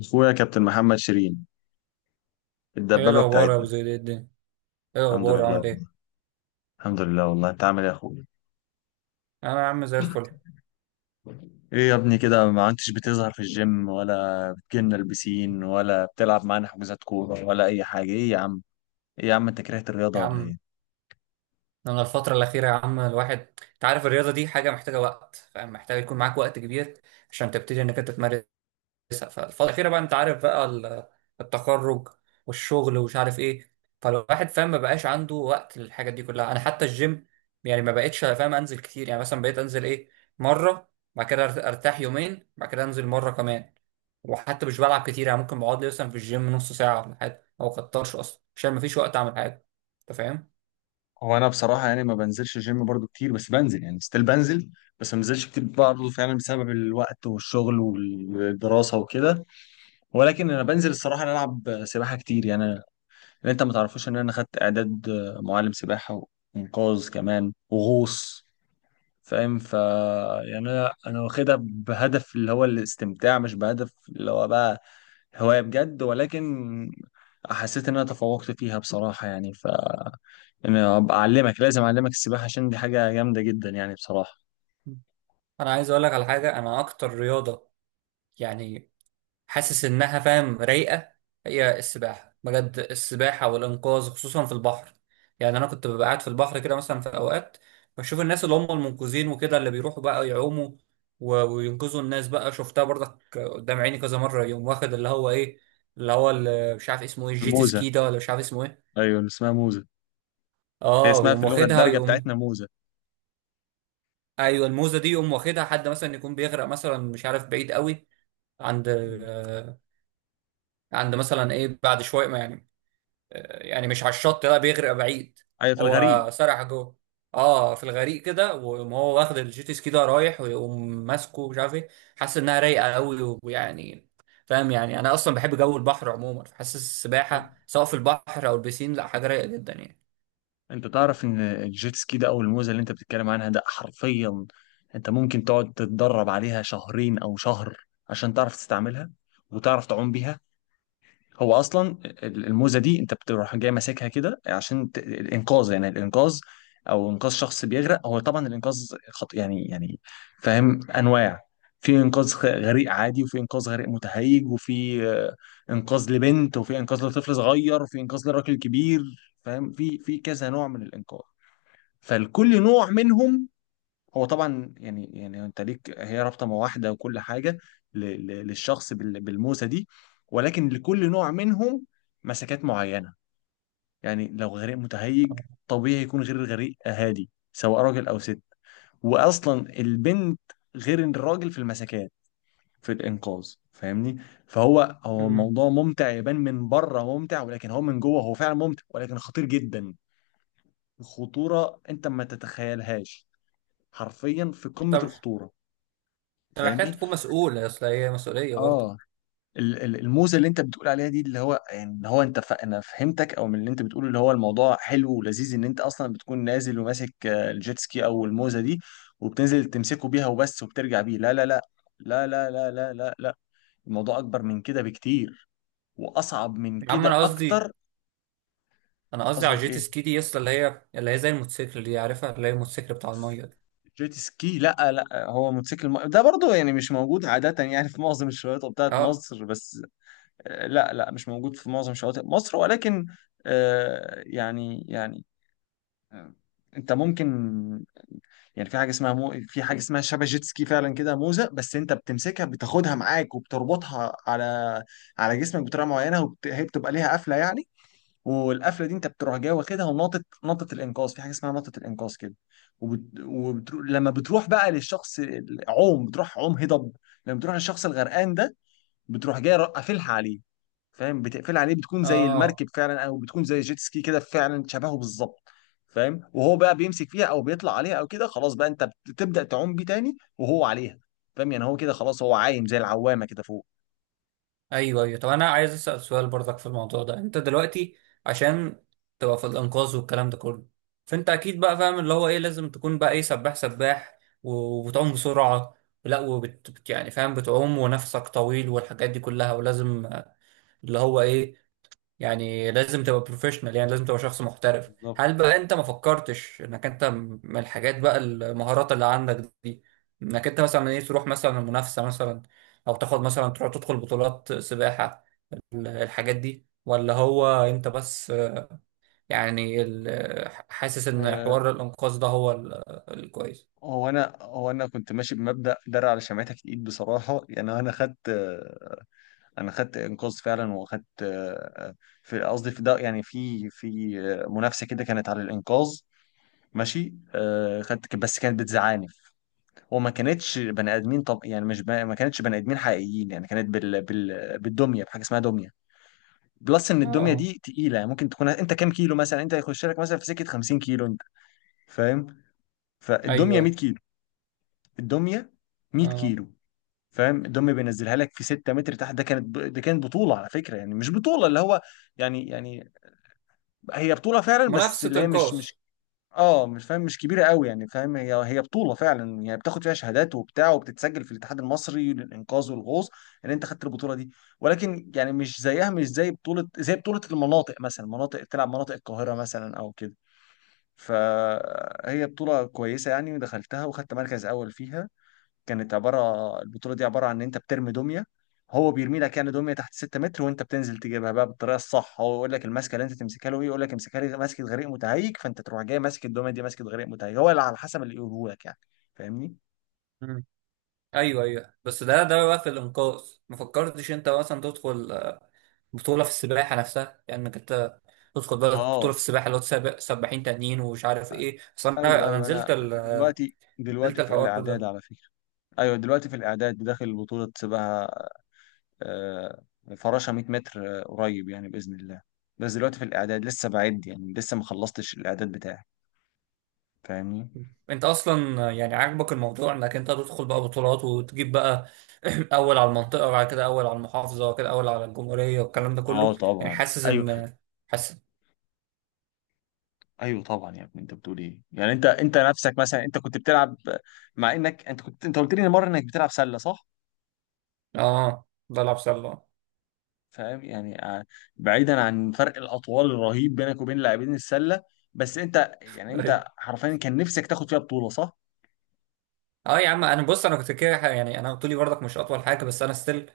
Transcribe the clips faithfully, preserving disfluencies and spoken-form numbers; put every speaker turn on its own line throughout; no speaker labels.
اخويا كابتن محمد شيرين.
ايه
الدبابه
الاخبار يا ابو
بتاعتنا.
زيد؟ ايه الدنيا، ايه
الحمد
الاخبار،
لله
عامل ايه؟
والله. الحمد لله والله انت عامل ايه يا اخويا؟
انا يا عم زي الفل.
ايه يا ابني كده ما عدتش بتظهر في الجيم، ولا بتجيلنا البسين، ولا بتلعب معانا حجوزات كوره ولا اي حاجه؟ ايه يا عم؟ ايه يا عم انت كرهت
يا
الرياضه ولا
عم،
ايه؟
انا الفتره الاخيره يا عم الواحد، انت عارف الرياضه دي حاجه محتاجه وقت، فاهم؟ محتاج يكون معاك وقت كبير عشان تبتدي انك انت تمارس كويسه. فالفتره الاخيره بقى انت عارف بقى ال- التخرج والشغل ومش عارف ايه، فالواحد فاهم ما بقاش عنده وقت للحاجات دي كلها. انا حتى الجيم يعني ما بقتش فاهم انزل كتير، يعني مثلا بقيت انزل ايه، مره، بعد كده أرت- ارتاح يومين بعد كده انزل مره كمان. وحتى مش بلعب كتير، يعني ممكن بقعد لي مثلا في الجيم نص ساعه ولا حاجه او كترش اصلا عشان ما فيش وقت اعمل حاجه. انت فاهم؟
هو انا بصراحه يعني ما بنزلش الجيم برضو كتير، بس بنزل يعني ستيل بنزل. بس ما بنزلش كتير برضو فعلا بسبب الوقت والشغل والدراسه وكده. ولكن انا بنزل الصراحه نلعب سباحه كتير يعني. اللي انت ما تعرفوش ان انا خدت اعداد معلم سباحه وانقاذ كمان وغوص. فاهم ف يعني انا انا واخدها بهدف اللي هو الاستمتاع، مش بهدف اللي هو بقى هوايه بجد. ولكن حسيت ان انا تفوقت فيها بصراحه يعني. ف انا ابقى اعلمك، لازم اعلمك السباحه، عشان دي حاجه جامده جدا يعني بصراحه.
انا عايز اقول لك على حاجه، انا اكتر رياضه يعني حاسس انها فاهم رايقه هي السباحه، بجد السباحه والانقاذ خصوصا في البحر. يعني انا كنت ببقى قاعد في البحر كده مثلا في اوقات بشوف الناس اللي هم المنقذين وكده اللي بيروحوا بقى يعوموا و- وينقذوا الناس، بقى شفتها برضك قدام عيني كذا مره، يقوم واخد اللي هو ايه، اللي هو اللي مش عارف اسمه ايه، الجيت
موزه.
سكي ده، ولا مش عارف اسمه ايه.
ايوه اسمها موزه. هي
اه
اسمها في
يقوم
اللغه
واخدها
الدارجه
يقوم.
بتاعتنا موزه.
ايوه الموزه دي يقوم واخدها، حد مثلا يكون بيغرق مثلا مش عارف بعيد قوي، عند، آه، عند مثلا ايه بعد شويه يعني، يعني مش على الشط، لا، بيغرق بعيد.
ايوه في
هو
الغريب.
سرح جوه. اه في الغريق كده، ويقوم هو واخد الجيت سكي ده رايح ويقوم ماسكه مش عارف ايه. حاسس انها رايقه قوي ويعني فاهم. يعني انا اصلا بحب جو البحر عموما، فحاسس السباحه سواء في البحر او البسين لا حاجه رايقه جدا يعني.
انت تعرف ان الجيت سكي ده او الموزه اللي انت بتتكلم عنها ده حرفيا انت ممكن تقعد تتدرب عليها شهرين او شهر عشان تعرف تستعملها وتعرف تعوم بيها. هو اصلا ال- الموزه دي انت بتروح جاي ماسكها كده عشان ت... الانقاذ، يعني الانقاذ او انقاذ شخص بيغرق. هو طبعا الانقاذ خط... يعني يعني فاهم انواع. في انقاذ خ- غريق عادي، وفي انقاذ غريق متهيج، وفي آه، انقاذ لبنت، وفي انقاذ لطفل صغير، وفي انقاذ لراجل كبير. فاهم في في كذا نوع من الانقاذ. فالكل نوع منهم هو طبعا يعني يعني انت ليك هي رابطه مواحده وكل حاجه ل- ل- للشخص بال- بالموسى دي. ولكن لكل نوع منهم مسكات معينه. يعني لو غريق متهيج طبيعي يكون غير الغريق هادي، سواء راجل او ست. واصلا البنت غير الراجل في المسكات في الانقاذ، فاهمني؟ فهو هو
امم
الموضوع ممتع، يبان من بره ممتع، ولكن هو من جوه هو فعلا ممتع ولكن خطير جدا. خطوره انت ما تتخيلهاش. حرفيا في قمة
طب
الخطورة،
انت محتاج
فاهمني؟
تكون مسؤول، اصل هي مسؤوليه برضه.
اه. ال- ال- الموزة اللي انت بتقول عليها دي، اللي هو يعني اللي هو انت ف... انا فهمتك او من اللي انت بتقوله، اللي هو الموضوع حلو ولذيذ ان انت اصلا بتكون نازل وماسك آه، الجيت سكي او الموزة دي، وبتنزل تمسكه بيها وبس وبترجع بيه. لا لا لا، لا لا لا لا لا لا. الموضوع اكبر من كده بكتير واصعب من
يا عم
كده
انا قصدي،
اكتر.
انا قصدي على
قصدك
الجيت
ايه؟
سكي دي اصلا اللي هي اللي هي زي الموتوسيكل دي، عارفها؟ اللي هي الموتوسيكل بتاع الميه ده.
جيت سكي، لا لا، هو موتوسيكل الم... ده برضه يعني مش موجود عادة يعني في معظم الشواطئ بتاعت
اه.
مصر بس. آه، لا لا مش موجود في معظم شواطئ مصر، ولكن آه، يعني يعني آه، انت ممكن يعني في حاجه اسمها مو في حاجه اسمها شبه جيت سكي فعلا كده موزه، بس انت بتمسكها بتاخدها معاك وبتربطها على على جسمك بطريقه معينه، وبت... هي بتبقى ليها قفله يعني. والقفله دي انت بتروح جاي واخدها، ونطت نطت الانقاذ، في حاجه اسمها نطت الانقاذ كده، وبت... وبترو... لما بتروح بقى للشخص العوم بتروح عوم هضب، لما بتروح للشخص الغرقان ده بتروح جاي قافلها عليه. فاهم؟ بتقفل عليه، بتكون زي
اه.
المركب فعلا او بتكون زي جيت سكي كده فعلا شبهه بالظبط. فاهم؟ وهو بقى بيمسك فيها او بيطلع عليها او كده، خلاص بقى انت بتبدأ تعوم بيه تاني وهو عليها. فاهم؟ يعني هو كده خلاص هو عايم زي العوامة كده فوق.
ايوه ايوه. طب انا عايز اسال سؤال برضك في الموضوع ده. انت دلوقتي عشان تبقى في الانقاذ والكلام ده كله، فانت اكيد بقى فاهم اللي هو ايه، لازم تكون بقى ايه، سباح، سباح وبتعوم بسرعه، لا وبت بت- يعني فاهم بتعوم ونفسك طويل والحاجات دي كلها، ولازم آه، اللي هو ايه، يعني لازم تبقى بروفيشنال، يعني لازم تبقى شخص محترف.
بالظبط.
هل بقى انت ما فكرتش انك انت م- من الحاجات بقى، المهارات اللي عندك دي، انك انت مثلا ايه تروح مثلا المنافسه مثلا، او تاخد مثلا تروح تدخل بطولات سباحه، الحاجات دي؟ ولا هو انت بس يعني ال- حاسس ان
آه،
حوار الانقاذ ده هو ال- الكويس.
هو انا هو انا كنت ماشي بمبدأ درع على شمعتك الايد بصراحة. يعني انا خدت آه، انا خدت انقاذ فعلا، واخدت آه، في قصدي في ده يعني في في آه، منافسة كده كانت على الانقاذ. ماشي، آه، خدت، بس كانت بتزعلني وما كانتش بني ادمين. طب يعني مش ب... ما كانتش بني ادمين حقيقيين يعني، كانت بال... بال... بالدميه، بحاجه اسمها دميه. بلس ان
اه.
الدميه
آه.
دي تقيله، يعني ممكن تكون انت كام كيلو، مثلا انت هيخش لك مثلا في سكه خمسين كيلو انت. فاهم؟
ايوه.
فالدميه ميه
أيوة.
كيلو. الدميه ميه
اه.
كيلو. فاهم؟ الدميه بينزلها لك في ستة متر تحت. ده كانت ب... ده كانت بطوله على فكره، يعني مش بطوله اللي هو يعني يعني هي بطوله فعلا بس
منافسة
اللي هي مش
انقاذ.
مش اه مش فاهم، مش كبيره قوي يعني. فاهم؟ هي هي بطوله فعلا يعني، بتاخد فيها شهادات وبتاع، وبتتسجل في الاتحاد المصري للانقاذ والغوص ان انت خدت البطوله دي. ولكن يعني مش زيها، مش زي بطوله، زي بطوله المناطق مثلا، مناطق تلعب مناطق القاهره مثلا او كده. فهي بطوله كويسه يعني، ودخلتها وخدت مركز اول فيها. كانت عباره، البطوله دي عباره عن ان انت بترمي دميه. هو بيرمي لك يعني دميه تحت ستة متر، وانت بتنزل تجيبها بقى بالطريقه الصح. هو يقول لك المسكه اللي انت تمسكها له ايه، يقول لك امسكها لي ماسكه غريق متهيج، فانت تروح جاي ماسك الدميه دي ماسكه غريق متهيج، هو اللي على حسب اللي يقوله لك يعني. فاهمني؟
مم. ايوه ايوه، بس ده ده بقى في الانقاذ. ما فكرتش انت مثلا تدخل بطولة في السباحة نفسها، يعني انك انت تدخل بقى بطولة
اه،
في السباحة، اللي هو تسابق سباحين تانيين ومش عارف ايه، اصل انا
ايوه
انا
ايوه،
نزلت
انا
ال...
دلوقتي
نزلت
دلوقتي في
الحوار
الاعداد
ده.
على فكره. ايوه دلوقتي في الاعداد، داخل بطوله سباحه، آه، فراشه مائة متر، آه، قريب يعني باذن الله. بس دلوقتي في الاعداد لسه، بعد يعني لسه ما خلصتش الاعداد بتاعي. فاهمني؟
انت اصلا يعني عاجبك الموضوع انك انت تدخل بقى بطولات وتجيب بقى اول على المنطقه، وبعد كده اول على المحافظه، وبعد كده اول على الجمهوريه والكلام ده
اه
كله، يعني
طبعا.
حاسس
ايوه
ان، حاسس.
ايوه طبعا يا ابني، انت بتقول ايه يعني؟ انت انت نفسك مثلا، انت كنت بتلعب، مع انك انت كنت، انت قلت لي مره انك بتلعب سله، صح؟
اه بلعب سله.
فاهم يعني آه، بعيدا عن فرق الاطوال الرهيب بينك وبين لاعبين السله، بس انت يعني انت
ايوه.
حرفيا كان نفسك تاخد فيها بطوله، صح؟
اه يا عم انا بص، انا كنت كده يعني، انا طولي برضك مش اطول حاجه بس انا ستيل،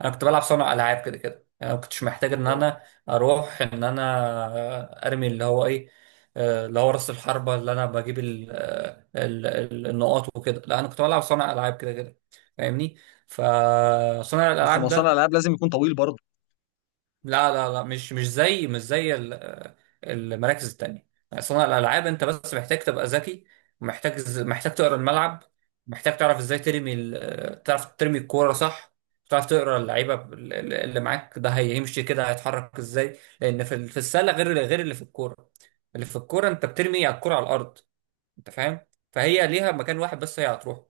انا كنت بلعب صانع العاب كده كده، يعني ما كنتش محتاج ان
آه.
انا اروح ان انا ارمي اللي هو ايه، آه، اللي هو راس الحربه اللي انا بجيب ال آه، ال ال النقاط وكده، لا انا كنت بلعب صانع العاب كده كده، فاهمني؟ فصانع
بس ما
الالعاب
هو صانع
ده،
العاب لازم يكون طويل برضه.
لا لا لا مش مش زي مش زي ال- المراكز التانية. صناعة الألعاب أنت بس محتاج تبقى ذكي، محتاج محتاج تقرا الملعب، محتاج تعرف إزاي ترمي ال- تعرف ترمي الكورة صح، تعرف تقرا اللعيبة اللي معاك ده هيمشي كده، هيتحرك إزاي، لأن في ال- في السلة غير، غير اللي في الكورة اللي في الكورة أنت بترمي على الكورة على الأرض، أنت فاهم؟ فهي ليها مكان واحد بس هي هتروح،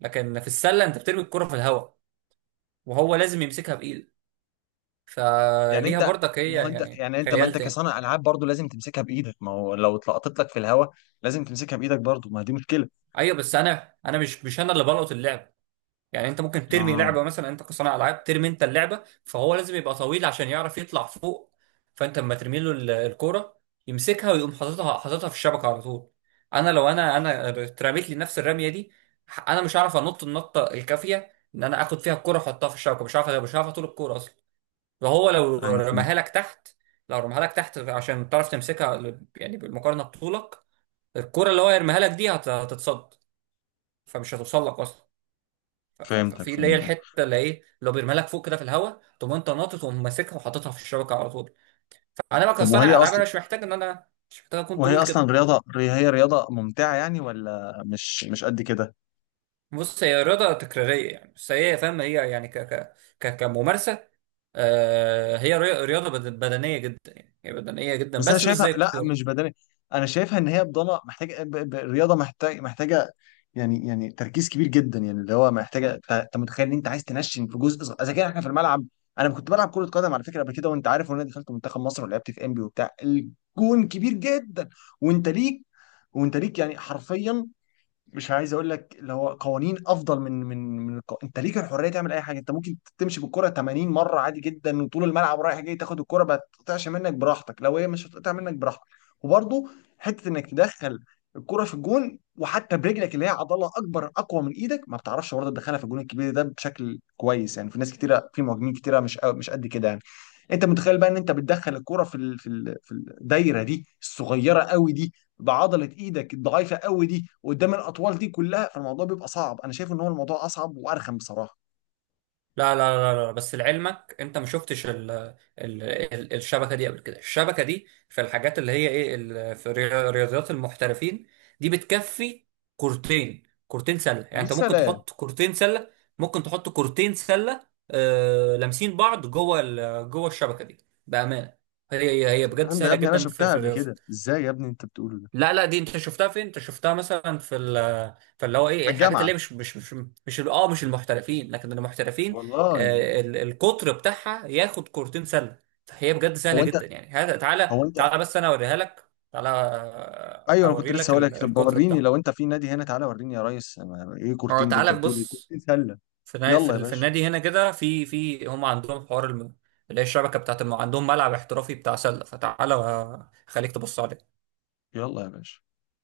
لكن في السلة أنت بترمي الكورة في الهواء وهو لازم يمسكها،
يعني
فليها
انت،
برضك هي
ما هو انت
يعني
يعني، انت ما
خيال
انت
تاني.
كصانع العاب برضه لازم تمسكها بايدك، ما هو لو اتلقطت لك في الهواء لازم تمسكها بايدك برضه، ما دي مشكله.
ايوه بس انا انا مش مش انا اللي بلقط اللعب، يعني انت ممكن ترمي
اه
لعبه مثلا، انت كصانع العاب ترمي انت اللعبه فهو لازم يبقى طويل عشان يعرف يطلع فوق، فانت اما ترمي له ال- الكوره يمسكها ويقوم حاططها، حاططها في الشبكه على طول. انا لو انا انا اترميت لي نفس الرميه دي، ح- انا مش عارف انط النطه الكافيه ان انا اخد فيها الكوره واحطها في الشبكه، مش عارف، مش عارف طول الكوره اصلا. وهو لو
ايوه فهمت.
رماها لك تحت، لو رماها لك تحت عشان تعرف تمسكها يعني بالمقارنه بطولك، الكرة اللي هو يرميها لك دي هت- هتتصد فمش هتوصل لك اصلا، ف- ف-
فهمتك
ففي اللي هي
فهمتك.
الحته اللي ايه اللي هو بيرميها لك فوق كده في الهواء تقوم انت ناطط وماسكها وحاططها في الشبكه على طول. فانا بقى
طب وهي
كصانع العاب انا
اصلا،
مش محتاج ان انا مش محتاج اكون
وهي
طويل
اصلا
كده.
رياضه، هي رياضه ممتعه يعني ولا مش مش قد كده؟
بص هي رياضه تكراريه يعني، بس هي فاهم هي يعني ك ك ك كممارسه آه هي ري- رياضه بد- بدنيه جدا، يعني هي بدنيه جدا
بس انا
بس مش
شايفها
زي
لا
الكوره.
مش بدني، انا شايفها ان هي بضلة محتاجه ب- ب- الرياضه محتاج محتاجه يعني يعني تركيز كبير جدا يعني، اللي هو محتاجه. انت أنت متخيل ان انت عايز تنشن في جزء صغير، اذا كان احنا في الملعب. انا كنت بلعب كره قدم على فكره قبل كده وانت عارف، وانا دخلت منتخب مصر ولعبت في انبي وبتاع، الجون كبير جدا وانت ليك، وانت ليك يعني حرفيا، مش عايز اقول لك اللي هو قوانين افضل من من من الق... انت ليك الحريه تعمل اي حاجه. انت ممكن تمشي بالكره تمانين مره عادي جدا وطول الملعب رايح جاي، تاخد الكره ما تقطعش منك براحتك لو هي مش هتقطع منك براحتك. وبرضه حته انك تدخل الكره في الجون وحتى برجلك اللي هي عضله اكبر اقوى من ايدك ما بتعرفش برضه تدخلها في الجون الكبير ده بشكل كويس يعني. في ناس كتيره، في مهاجمين كتيره مش مش قد كده يعني. انت متخيل بقى ان انت بتدخل الكرة في ال... في ال... في الدايره دي الصغيره قوي دي بعضله ايدك الضعيفه قوي دي قدام الاطوال دي كلها؟ فالموضوع بيبقى صعب. انا شايف ان هو الموضوع اصعب وارخم بصراحه.
لا لا لا لا لا، بس لعلمك انت ما شفتش ال ال ال الشبكه دي قبل كده، الشبكه دي في الحاجات اللي هي ايه ال- في الريا- رياضيات المحترفين دي بتكفي كورتين، كورتين سله، يعني
يا
انت ممكن
سلام.
تحط كورتين سله، ممكن تحط كورتين سله آه لامسين بعض جوه ال- جوه الشبكه دي، بامانه. هي هي هي بجد
الكلام ده يا
سهله
ابني انا
جدا في.
شفتها قبل كده، ازاي يا ابني انت بتقوله ده؟
لا لا، دي انت شفتها فين؟ انت شفتها مثلا في ال، في اللي هو
في
ايه، الحاجات
الجامعه.
اللي هي مش مش مش مش ال- اه مش المحترفين، لكن المحترفين
والله.
آه ال- القطر بتاعها ياخد كورتين سله، فهي بجد سهله
هو انت
جدا يعني هذا. تعالى
هو انت
تعالى بس انا اوريها لك، تعالى آه،
ايوه انا كنت
اوري
لسه
لك
هقول لك،
ال-
طب
القطر
وريني لو
بتاعه.
انت في نادي هنا. تعالى وريني يا ريس، أنا- ايه
اه
كورتين ده، انت
تعالى
بتقول ايه
بص،
كورتين سله؟
في نا- في
يلا يا
ال- في
باشا.
النادي هنا كده في في هم عندهم حوار الم- اللي هي الشبكه بتاعت الم... عندهم ملعب احترافي بتاع سله، فتعالى آه، خليك تبص عليه.
يلا يا باشا.